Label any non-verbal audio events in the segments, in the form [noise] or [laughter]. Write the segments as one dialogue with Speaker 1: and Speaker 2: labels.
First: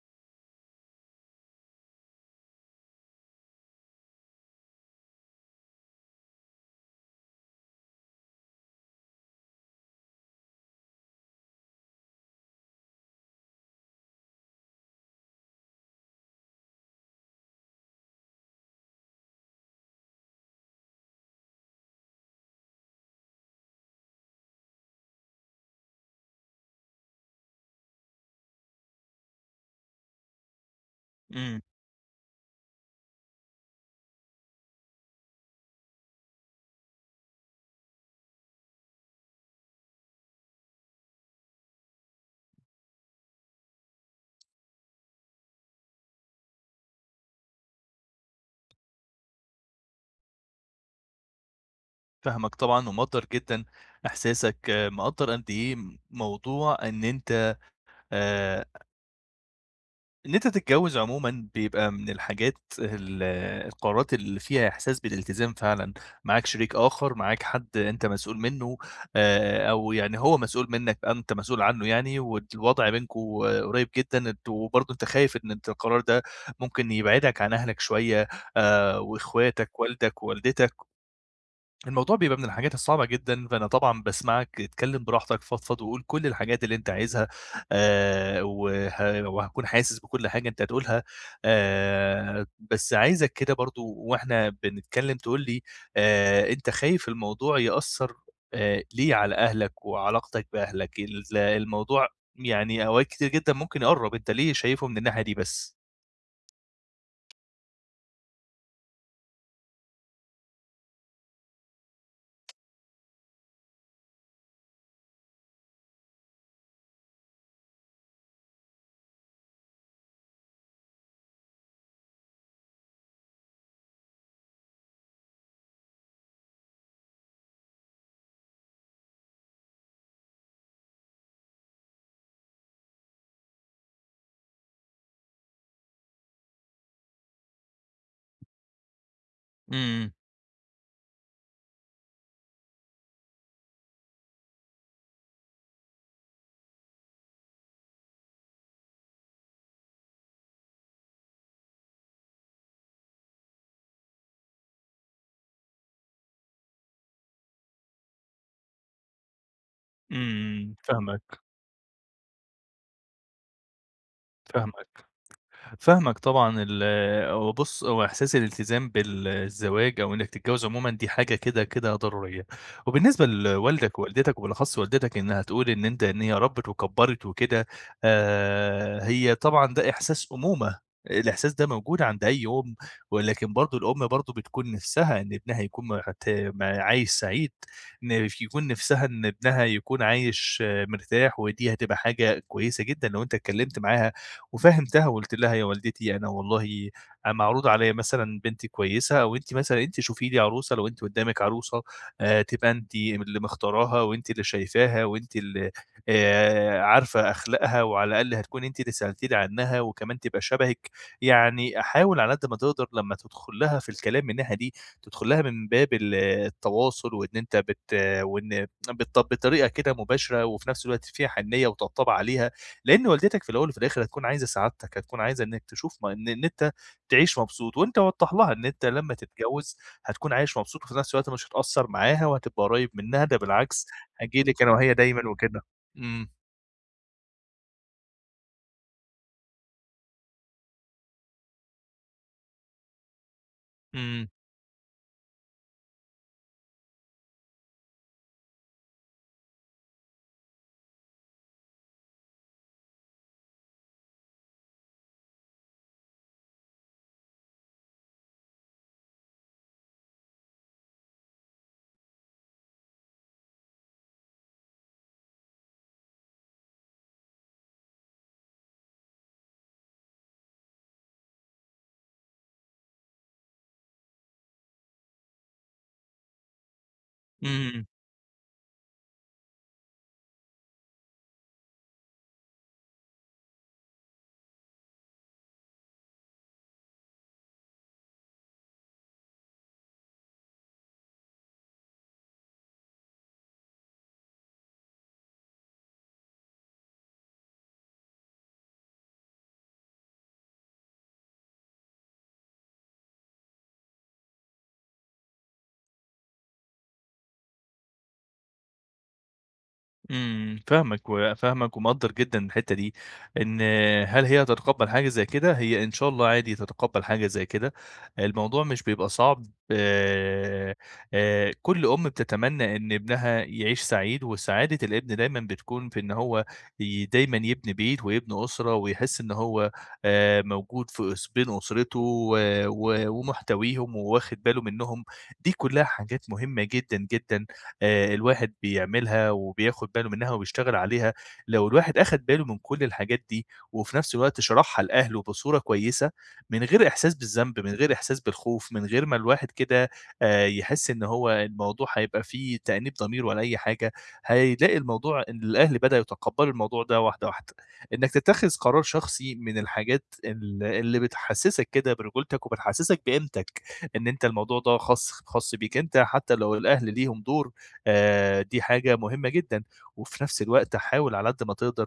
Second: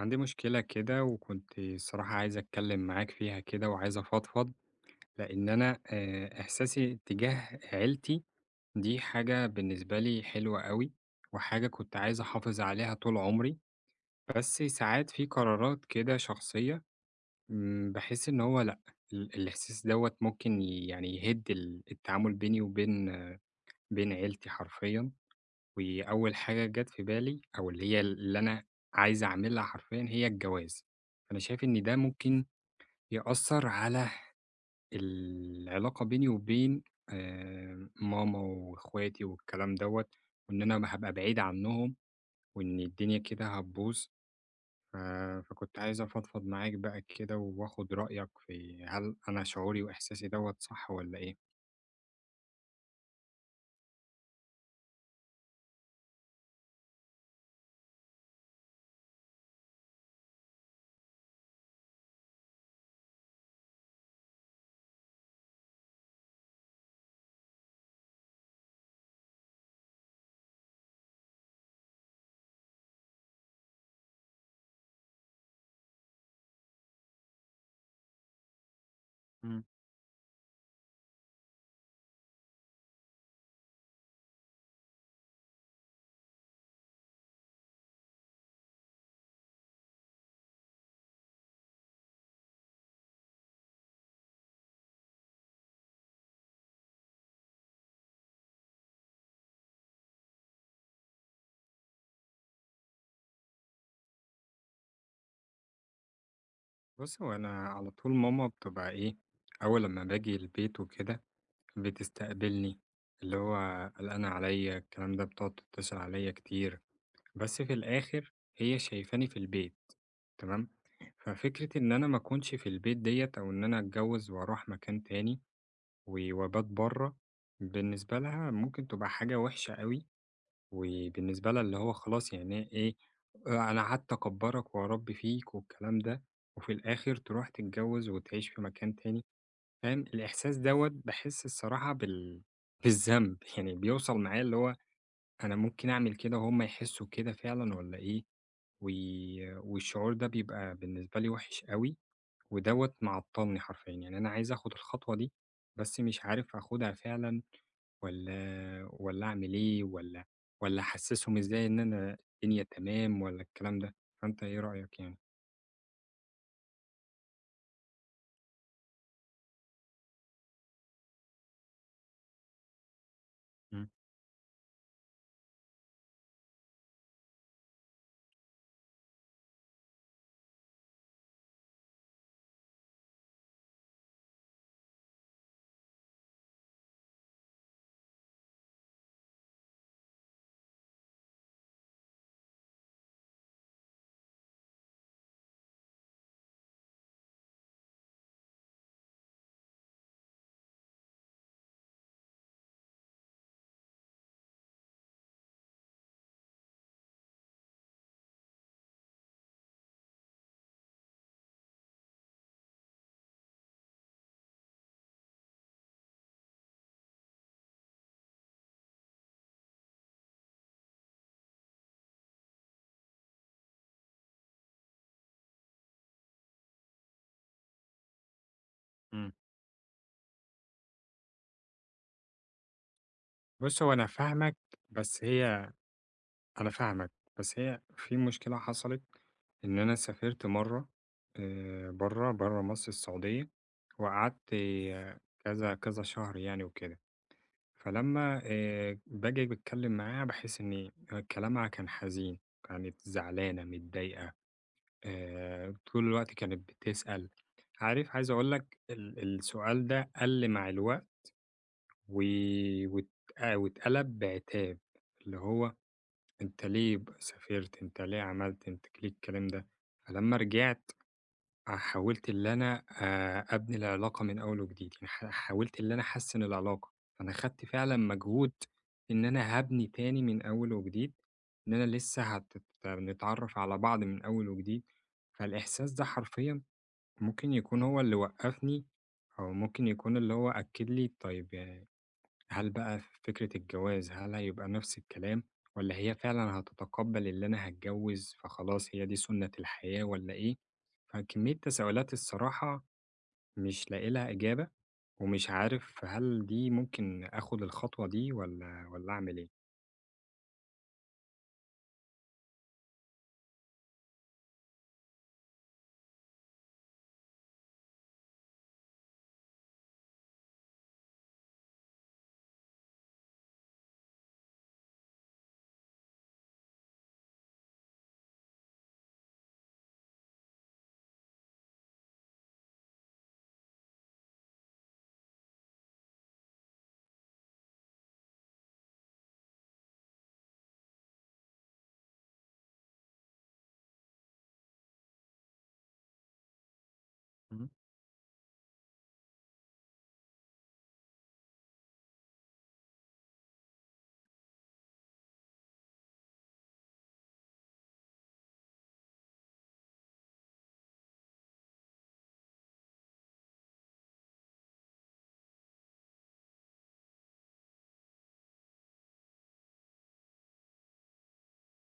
Speaker 1: عندي مشكلة كده وكنت الصراحة عايز أتكلّم معاك فيها كده، وعايز أفضفض، لإن أنا آآ احساسي إتجاه عيلتي دي حاجة بالنسبة لي حلوة أوي، وحاجة كنت عايز أحافظ عليها طول عمري، بس ساعات في قرارات كده شخصية امم، باحس إن هو لأ ال الإحساس دوّة ممكن يعني يهد ال التعامل بيني وبين بين عيلتي حرفيًا، وأول حاجة جات في بالي، أو اللي هي اللي أنا عايز أعملها حرفيًا هي الجواز، فأنا
Speaker 2: إمم.
Speaker 1: شايف إن ده ممكن يأثّر على العلاقة بيني وبين آآ ماما وأخواتي والكلام دوّة، وإن أنا م هابقى بعيد عنُّهم وإن الدنيا كده هتبوظ، ف فكنت عايز أفضفض معاك بقى كده وآخد رأيك في، هل أنا شعوري وإحساسي دوّة صح والّا إيه؟
Speaker 2: فاهمك طبعًا، ومقدّر جدًا إحساسك، مقدّر قد إيه موضوع إن أنت آآ إن أنتَ تتجوز عمومًا، بيبقى من الحاجات ال القرارات اللي فيها إحساس بالالتزام فعلًا. معاك شريك آخر، معاك حد أنتَ مسؤول منه، آآ، أو يعني هو مسؤول منك، أنتَ مسؤول عنه يعني والوضع بينكم قريب جدًا. أنتم برضو أنتَ خايف إن أنتَ القرار ده ممكن يبعدك عن أهلك شوية آآ،
Speaker 1: امم.
Speaker 2: وإخواتك والدك، ووالدتك. الموضوع بيبقى من الحاجات الصعبة جدًا، فأنا طبعًا باسمعك. اتكلم براحتك، فضفض وقول كل الحاجات اللي أنتَ عايزها آآ، وه وهاكون حاسس بكل حاجة أنتَ هتقولها. آآ، بس عايزك كده برضو وإحنا بنتكلم تقول لي آآ، أنتَ خايف الموضوع يأثر آآ، ليه على أهلك وعلاقتك بأهلك؟ ال الموضوع يعني أوقات كتير جدًا ممكن يقرب، أنتَ ليه شايفه من الناحية دي بس؟
Speaker 1: بُص، هو أنا على طول ماما بتبقى إيه، أول لما باجي البيت وكده، بتستقبلني. اللي هو قلقانة عليّا الكلام ده، بتقعد تتصل عليّا كتير، بس في الآخر هي شايفاني في البيت، تمام. ففكرة إن أنا ما أكنش في البيت ديّة أو إن أنا أتجوز وأروح مكان تاني و وأبات برّه، بالنسبة لها ممكن تبقى حاجة وحشة أوي، وبالنسبة لها اللي هو خلاص يعني إيه، أنا قعدت أكبرك وأربي فيك والكلام ده وفي الآخر تروح تتجوز وتعيش في مكان تاني، فاهم؟
Speaker 2: امم.
Speaker 1: الإحساس دوّة باحس الصراحة بال بالذنب، يعني بيوصل معايا اللي هو أنا ممكن أعمل كده وهُم يحسوا كده فعلًا والّا إيه؟ و والشعور ده بيبقى بالنسبة لي وحش أوي، ودوّة معطلني حرفيًا. يعني أنا عايز آخد الخطوة دي، بس مش عارف آخدها فعلًا والّا والّا أعمل إيه؟ والّا
Speaker 2: امم،
Speaker 1: والّا أحسسهم
Speaker 2: فاهمك.
Speaker 1: إزاي إن أنا الدنيا تمام والّا الكلام ده، فانتَ إيه رأيك
Speaker 2: فاهمك.
Speaker 1: يعني؟
Speaker 2: فاهمك طبعًا، ال هو بُص، هو إحساس الالتزام بالزواج أو إنك تتجوز عمومًا، دي حاجة كده، كده ضرورية. وبالنسبة
Speaker 1: امم.
Speaker 2: لوالدك ووالدتك وبالأخص والدتك إنها تقول إن أنتَ إن هي ربت وكبرت وكده آآ، هي طبعًا ده إحساس أمومة. الإحساس ده موجود عند أي أُمّ ولكن برضو الأم برضو بتكون نفسها إن ابنها يكون مت عايش سعيد، نف يكون نفسها إن ابنها يكون عايش مرتاح، ودي هتبقى حاجة كويسة جدًا لو أنتَ اتكلمت معاها وفهمتها، وقلت لها: "يا والدتي أنا والله، معروض عليّا مثلًا بنت كويسة وأنتِ مثلًا أنتِ شوفي لي عروسة، لو أنتِ قدامك عروسة آآ، تبقى أنتِ اللي مختاراها، وأنتِ اللي شايفاها، وأنتِ اللي آآ، عارفة أخلاقها، وعلى الأقل هتكوني أنتِ اللي سألتِ لي عنها وكمان تبقى شبهك." يعني حاول على قد ما تقدر لمّا تدخل لها في الكلام من الناحية دي، تدخل لها من باب التواصل و إن أنتَ بت وإن [tsk] بط بطريقة كده مباشرة وفي نفس الوقت فيها حنية وطبطبة عليها، لإن والدتك في الأول وفي الآخر هتكون عايزة سعادتك، هتكون عايزة إنك تشوف إن إن أنتَ تعيش مبسوط وأنتَ وضح لها إن أنتَ لما
Speaker 1: امم.
Speaker 2: تتجوز هتكون عايش مبسوط وفي نفس الوقت مش هتقصر معاها، وهتبقى قريب منها، ده
Speaker 1: بُص،
Speaker 2: بالعكس
Speaker 1: هو أنا
Speaker 2: هاجي
Speaker 1: فاهمك
Speaker 2: لكِ أنا وهي
Speaker 1: بس
Speaker 2: دايمًا وكده،
Speaker 1: هي
Speaker 2: امم.
Speaker 1: أنا فاهمك، بس هي في مشكلة حصلت، إن أنا سافرت مرة آآ، برّه برّه مصر السعودية.
Speaker 2: امم.
Speaker 1: وقعدت كذا كذا شهر يعني وكده، فلمّا آآ، باجي باتكلم معاها باحس إن كلامها كان حزين، كانت زعلانة متضايقة آآ، طول الوقت كانت بتسأل، عارف عايز أقول لك ال السؤال ده قل مع الوقت و وت واتقلب بعتاب. اللي هو أنتَ ليه ب سافرت؟ أنتَ ليه عملت؟ أنتَ ليه الكلام ده. فلمّا رجعت أ حاولت اللي أنا آآ، أبني العلاقة من أول وجديد، يعني ح حاولت إن أنا أحسن العلاقة. فأنا أخدت
Speaker 2: امم.
Speaker 1: فعلًا مجهود إن أنا هابني تاني من أول وجديد، إن أنا لسه هتت نتعرف على بعض من أول وجديد. فالإحساس ده حرفيًا ممكن يكون هو اللي وقفني، أو ممكن يكون اللي هو أكد لي طيب ي هل بقى فكرة الجواز، هل هيبقى نفس الكلام، والّا هي فعلًا هتتقبل إن أنا هاتجوز فخلاص هي دي سُنّة الحياة والّا إيه؟ فكمية تساؤلات الصراحة مش لاقي لها إجابة، ومش عارف هل دي ممكن أخد الخطوة دي والّا والّا أعمل إيه؟
Speaker 2: إمم، فاهمك، وفاهمك ومقدّر جدًا الحتّة دي، إن هل هي هتتقبّل حاجة زي كده؟ هي إن شاء الله عادي تتقبّل حاجة زي كده، الموضوع مش بيبقى صعب، آآ آآ كلّ أم بتتمنّى إن إبنها يعيش سعيد، وسعادة الإبن دايمًا بتكون في إن هو ي ديمًا يبني بيت ويبني أسرة ويحس إن هو آآ موجود في اس بين أسرته، و و ومحتويهم وواخد باله منُّهم، دي كلّها حاجات مهمّة جدًا جدًا، آآ الواحد بيعملها، وبياخد باله منها وبيشتغل عليها، لو الواحد أخد باله من كلّ الحاجات دي وفي نفْس الوقت شرحها لأهله بصورة كويسة، من غير إحساس بالذنب
Speaker 1: إمم.
Speaker 2: من غير إحساس بالخوف، من غير ما الواحد كده آآ يحس إن هو الموضوع هيبقى فيه تأنيب ضمير ولا أي حاجة، هيلاقي الموضوع إن الأهل بدأوا يتقبّلوا الموضوع ده واحدة، واحدة، إنك تتّخذ قرار شخصي من الحاجات ال اللي بتحسّسك كده برجولتك وبتحسّسك بقيمتك، إن أنتَ الموضوع ده خاص خاص بيك أنتَ حتّى لو الأهل ليهم دور آآ دي حاجة مهمّة جدًا، وفي نفْس الوقت حاول على قد ما تقدر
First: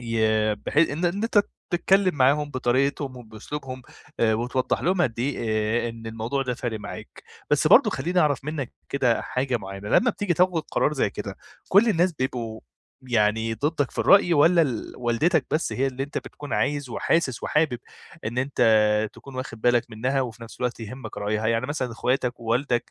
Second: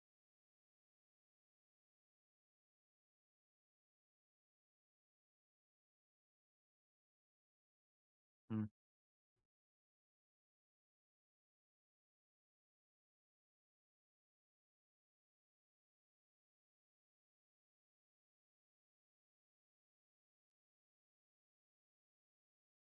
Speaker 2: ي بحي إن إن أنتَ تتكلّم معاهم بطريقتهم وبأسلوبهم، آآ وتوضّح لهم قد إيه آآ إن الموضوع ده فارق معاك، بس برضه خلّيني أعرف
Speaker 1: إمم.
Speaker 2: منّك كده حاجة معيّنة لمّا بتيجي تاخد قرار زي كده كلّ الناس بيبقوا يعني ضدّك في الرأي والّا ال والدتك بس هي اللي أنتَ بتكون عايز وحاسس وحابب إن أنتَ تكون واخد بالك منّها، وفي نفْس الوقت يهمّك رأيها؟ يعني مثلًا اخواتك ووالدك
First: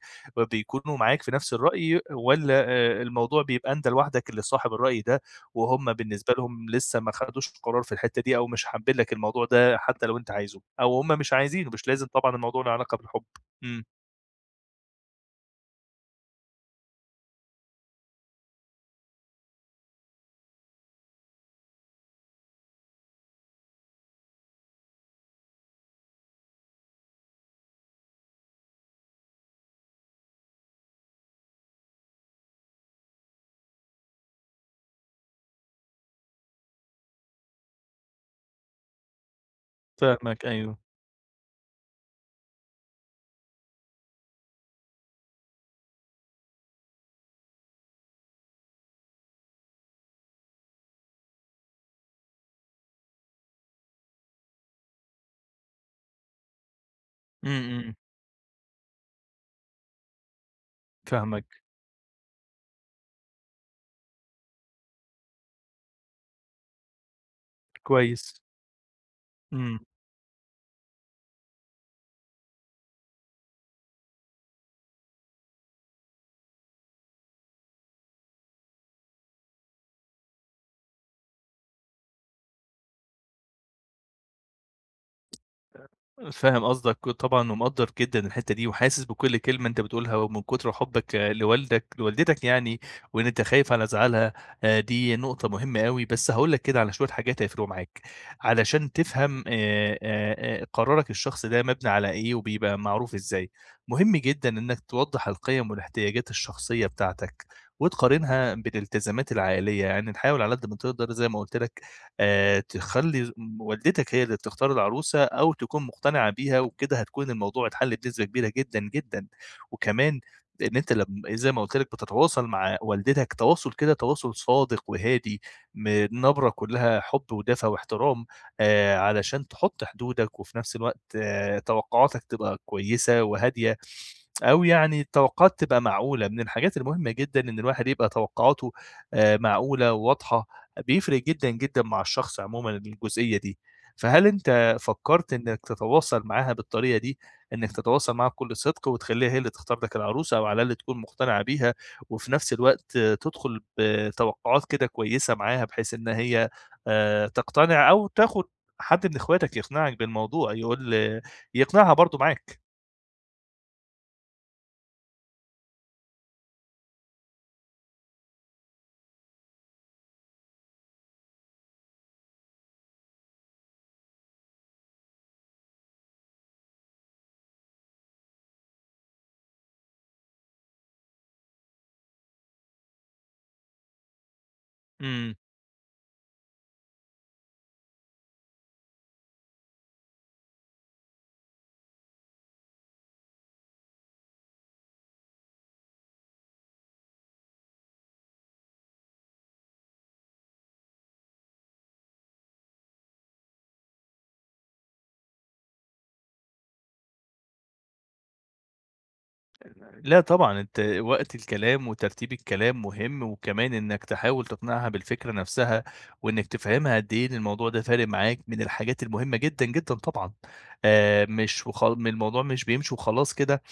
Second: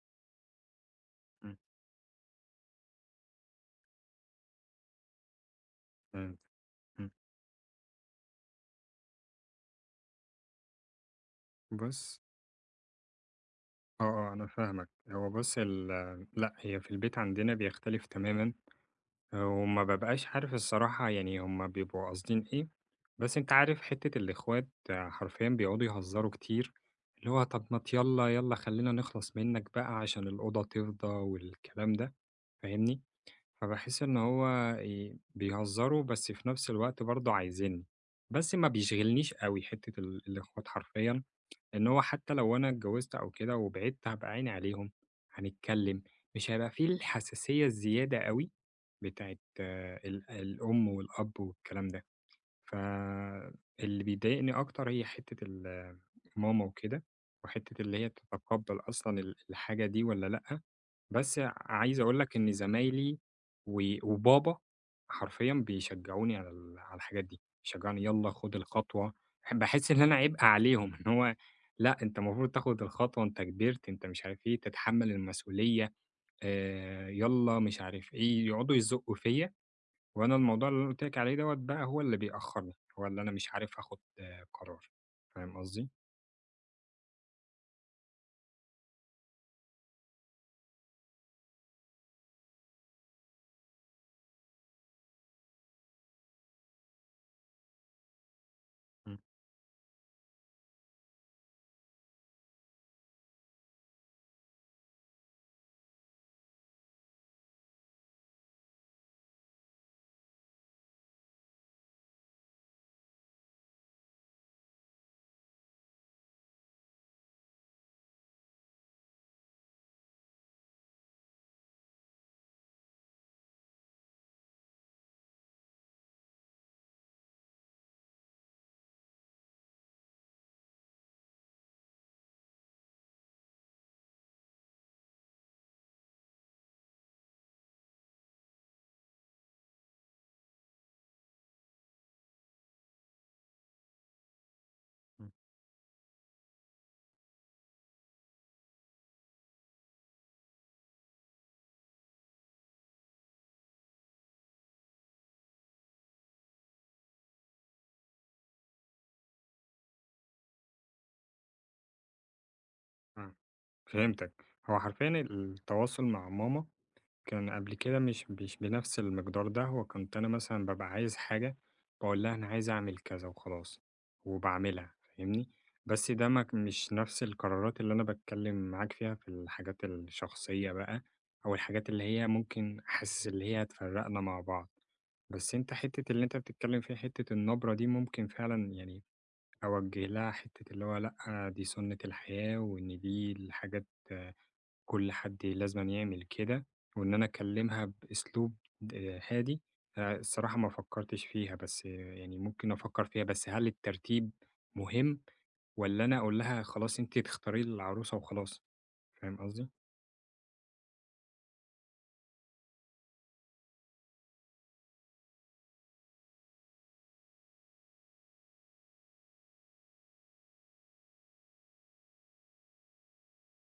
Speaker 2: بيكونوا معاك في نفْس
Speaker 1: إمم.
Speaker 2: الرأي والّا آآ الموضوع بيبقى أنتَ لوحدك اللي صاحب الرأي ده، وهُم
Speaker 1: [unintelligible]
Speaker 2: بالنسبة لهم لسّه
Speaker 1: إمم.
Speaker 2: ما خدوش قرار في الحتّة دي، أو مش حابّين لك الموضوع ده حتّى لو أنتَ عايزه؟ أو هُم مش عايزينه مش لازم
Speaker 1: بس.
Speaker 2: طبعًا الموضوع له علاقة بالحب. إمم.
Speaker 1: آه، آه، أنا فاهمك، هو بُص ال لأ هي في البيت عندنا بيختلف تمامًا، وما بابقاش عارف الصراحة يعني هُم بيبقوا قاصدين إيه، بس أنتَ عارف حتّة الأخوات حرفيًا بيقعدوا يهزروا كتير، اللي هو طَب ما تيلّا، يلّا خلّينا نخلص منك بقى عشان الأوضة تفضى والكلام ده، فاهمني؟ فباحس إن هو ي بيهزروا بس في نفْس الوقت برضه عايزينّي، بس ما بيشغلنيش أوي حتّة ال
Speaker 2: فاهمك
Speaker 1: الأخوات
Speaker 2: أيوه.
Speaker 1: حرفيًا إن هو حتّى لو أنا اتجوزت أو كده وبعدت هابقى عيني عليهم، هنتكلّم مش هيبقى فيه الحساسية الزيادة أوي بتاعة ال الأم والأب والكلام ده، فاللي بيدايقني أكتر هي حتّة ال ماما وكده،
Speaker 2: إمم،
Speaker 1: وحتّة
Speaker 2: إمم.
Speaker 1: اللي هي تتقبّل أصلًا ال الحاجة دي والّا لأ، بس
Speaker 2: فاهمك.
Speaker 1: ع عايز أقول لك إن زمايلي و وبابا، حرفيًا بيشجّعوني على ال على الحاجات دي، شجّعوني يلّا
Speaker 2: كويس.
Speaker 1: خُد الخطوة، ح
Speaker 2: إمم.
Speaker 1: باحس إن أنا عبئ عليهم، إن هو لأ أنتَ المفروض تاخد الخطوة أنتَ كبرت أنتَ مش عارف إيه تتحمّل المسؤولية، آآ يلّا مش عارف إيه يقعدوا يزقّوا فيّا، وأنا الموضوع اللي أنا قُلت لك عليه دوّة بقى هو اللي بيأخّرني، هو اللي أنا مش عارف آخد قرار،
Speaker 2: [unintelligible]
Speaker 1: فاهم قصدي؟
Speaker 2: فاهم قصدك طبعًا ومقدّر جدًا الحتّة دي وحاسس بكلّ كلمة أنتَ بتقولها، ومن كتر حبّك لوالدك لوالدتك يعني، وإن أنتَ خايف على زعلها، دي نقطة مهمّة أوي بس هاقول لك كده على شوية حاجات هيفرقوا معاك، علشان
Speaker 1: إمم.
Speaker 2: تفهم آآ آآ قرارك الشخصي ده مبنى على إيه وبيبقى معروف إزاي، مهم جدًا إنك توضّح القيَم والإحتياجات الشخصية بتاعتك، وتقارنها بالإلتزامات العائلية يعني نحاول على قد ما تقدر زي ما قُلت لك، آآ تخلّي ز والدتك هي اللي بتختار العروسة أو تكون مقتنعة بيها وكده هتكون الموضوع اتحل بنسبة كبيرة جدًا جدًا، وكمان إن أنتَ لم زي ما قُلت لك بتتواصل مع والدتك تواصل كده تواصل صادق وهادي، من نبرة كلّها حب ودفى واحترام، آآ علشان تحط حدودك وفي نفْس الوقت توقعاتك تبقى كويسة وهادية، [tsk] أو يعني التوقعات تبقى معقولة من الحاجات المهمّة جدًا إن الواحد يبقى توقعاته آآ، معقولة وواضحة بيفرق جدًا جدًا مع الشخص عمومًا الجزئية دي، فهل أنتَ
Speaker 1: إمم.
Speaker 2: فكّرت إنك تتواصل معاها بالطريقة دي؟ إنك تتواصل معاها بكلّ صدق وتخلّيها هي اللي تختار لك العروسة، أو على الأقل تكون مقتنعة بيها، وفي نفْس الوقت تدخل بتوقعات كده كويسة معاها بحيث إن هي، آآ تقتنع أو تاخد حد من أخواتك يقنعك بالموضوع، يقول يقنعها برضه معاك.
Speaker 1: امم، فهمتك، هو حرفيًا ال التواصل مع ماما كان قبل كده مش مش بنفس المقدار ده. هو كنت أنا مثلًا بابقى عايز حاجة باقول لها: "أنا عايز أعمل كذا" وخلاص وباعملها، فاهمني؟ بس ده ماك مش نفس القرارات اللي أنا باتكلّم معاك فيها في الحاجات الشخصيّة بقى أو الحاجات اللي هي ممكن أحس اللي هي تفرقنا مع بعض.
Speaker 2: إمم.
Speaker 1: بس أنت حتّة اللي أنت بتتكلّم فيها، حتّة النبرة دي ممكن فعلًا يعني، أوجه لها حتّة اللي هو لأ دي سنة الحياة، وإن دي الحاجات كل حد لازمًا يعمل كده، وإن أنا أكلمها بأسلوب د هادي، الصراحة ما فكرتش فيها بس يعني ممكن أفكّر فيها. بس هل الترتيب مهم والّا أنا أقول لها، خلاص أنتِ تختاري لي العروسة وخلاص، فاهم قصدي؟
Speaker 2: [unintelligible] لأ، طبعًا أنتَ وقت الكلام وترتيب الكلام مهم، وكمان أنكَ تحاول تقنعها بالفكرة نفسها، وأنكَ تفهمها قد إيه إن الموضوع ده فارق معاكَ من الحاجات المهمّة جدًا، جدًا طبعًا، آآ، مش وخ الموضوع مش بيمشي وخلاص كده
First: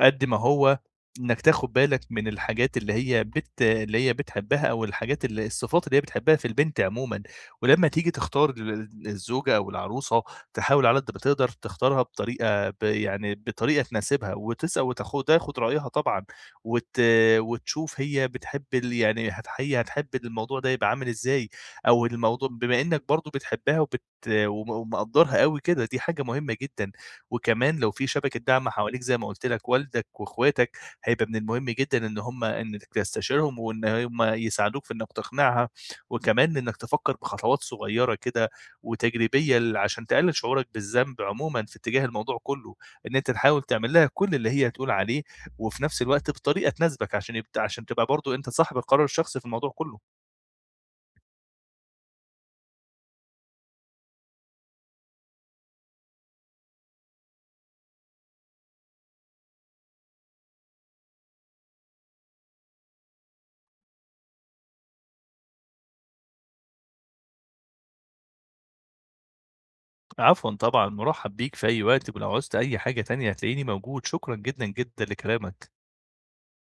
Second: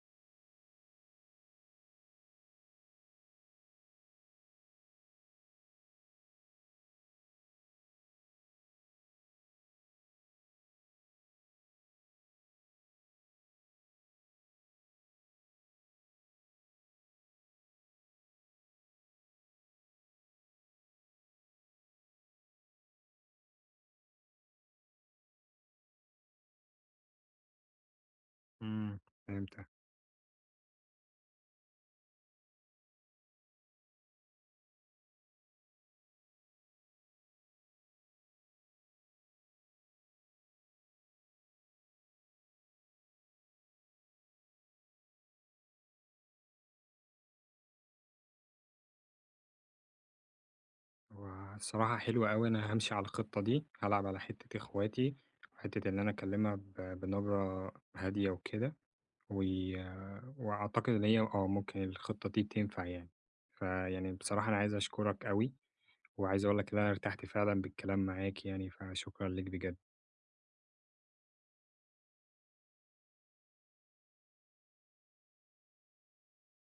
Speaker 2: قد ما هو أنك تاخد بالك من الحاجات اللي هي بت اللي هي بتحبها أو الحاجات ال الصفات اللي هي بتحبها في البنت عمومًا، ولمّا تيجي تختار ال الزوجة أو العروسة تحاول على قد ما تقدر تختارها بطريقة ب يعني بطريقة تناسبها، وتسأل وتاخ تاخد رأيها طبعًا، وت وتشوف هي بتحب ال يعني هت هي هتحب الموضوع ده يبقى عامل إزاي؟ أو الموضوع بما أنكَ برضو بتحبها وبت وم ومقدرها أوي كده دي حاجة مهمّة جدًا. وكمان لو في شبكة دعم
Speaker 1: إمم
Speaker 2: حواليك زي ما قلت
Speaker 1: فهمتك.
Speaker 2: لك، والدك وأخواتك هيبقى من المهم جدًا إن همّ أنكَ تستشيرهم، وإن همّ يساعدوك في أنكَ تقنعها، وكمان أنكَ تفكّر بخطوات صغيّرة كده وتجريبية لل عشان تقلل شعوركَ بالذنب عمومًا في اتجاه الموضوع كلّه. إن أنت تحاول تعملها كل اللي هي تقول عليه، وفي نفس الوقت بطريقة تناسبك عشان يبق عشان تبقى برضو أنت صاحب القرار الشخصي في الموضوع كلّه.
Speaker 1: هو الصراحة حلوة أوي، أنا هامشي على الخطّة دي، هالعب على حتّة أخواتي، حتّة إن أنا أكلمها ب بنبرة هادية وكده، و وأعتقد إن هي آه، ممكن الخطّة دي تنفع يعني. فيعني بصراحة أنا عايز أشكرك أوي، وعايز أقول لك أنا ارتحت فعلًا بالكلام معاك يعني، فشكرًا ليك بجد.
Speaker 2: عفوًا طبعًا، مرحب بيك في أي وقت، ولو عوزت أي حاجة تانية هتلاقيني موجود، شكرًا جدًا، جدًا لكلامك.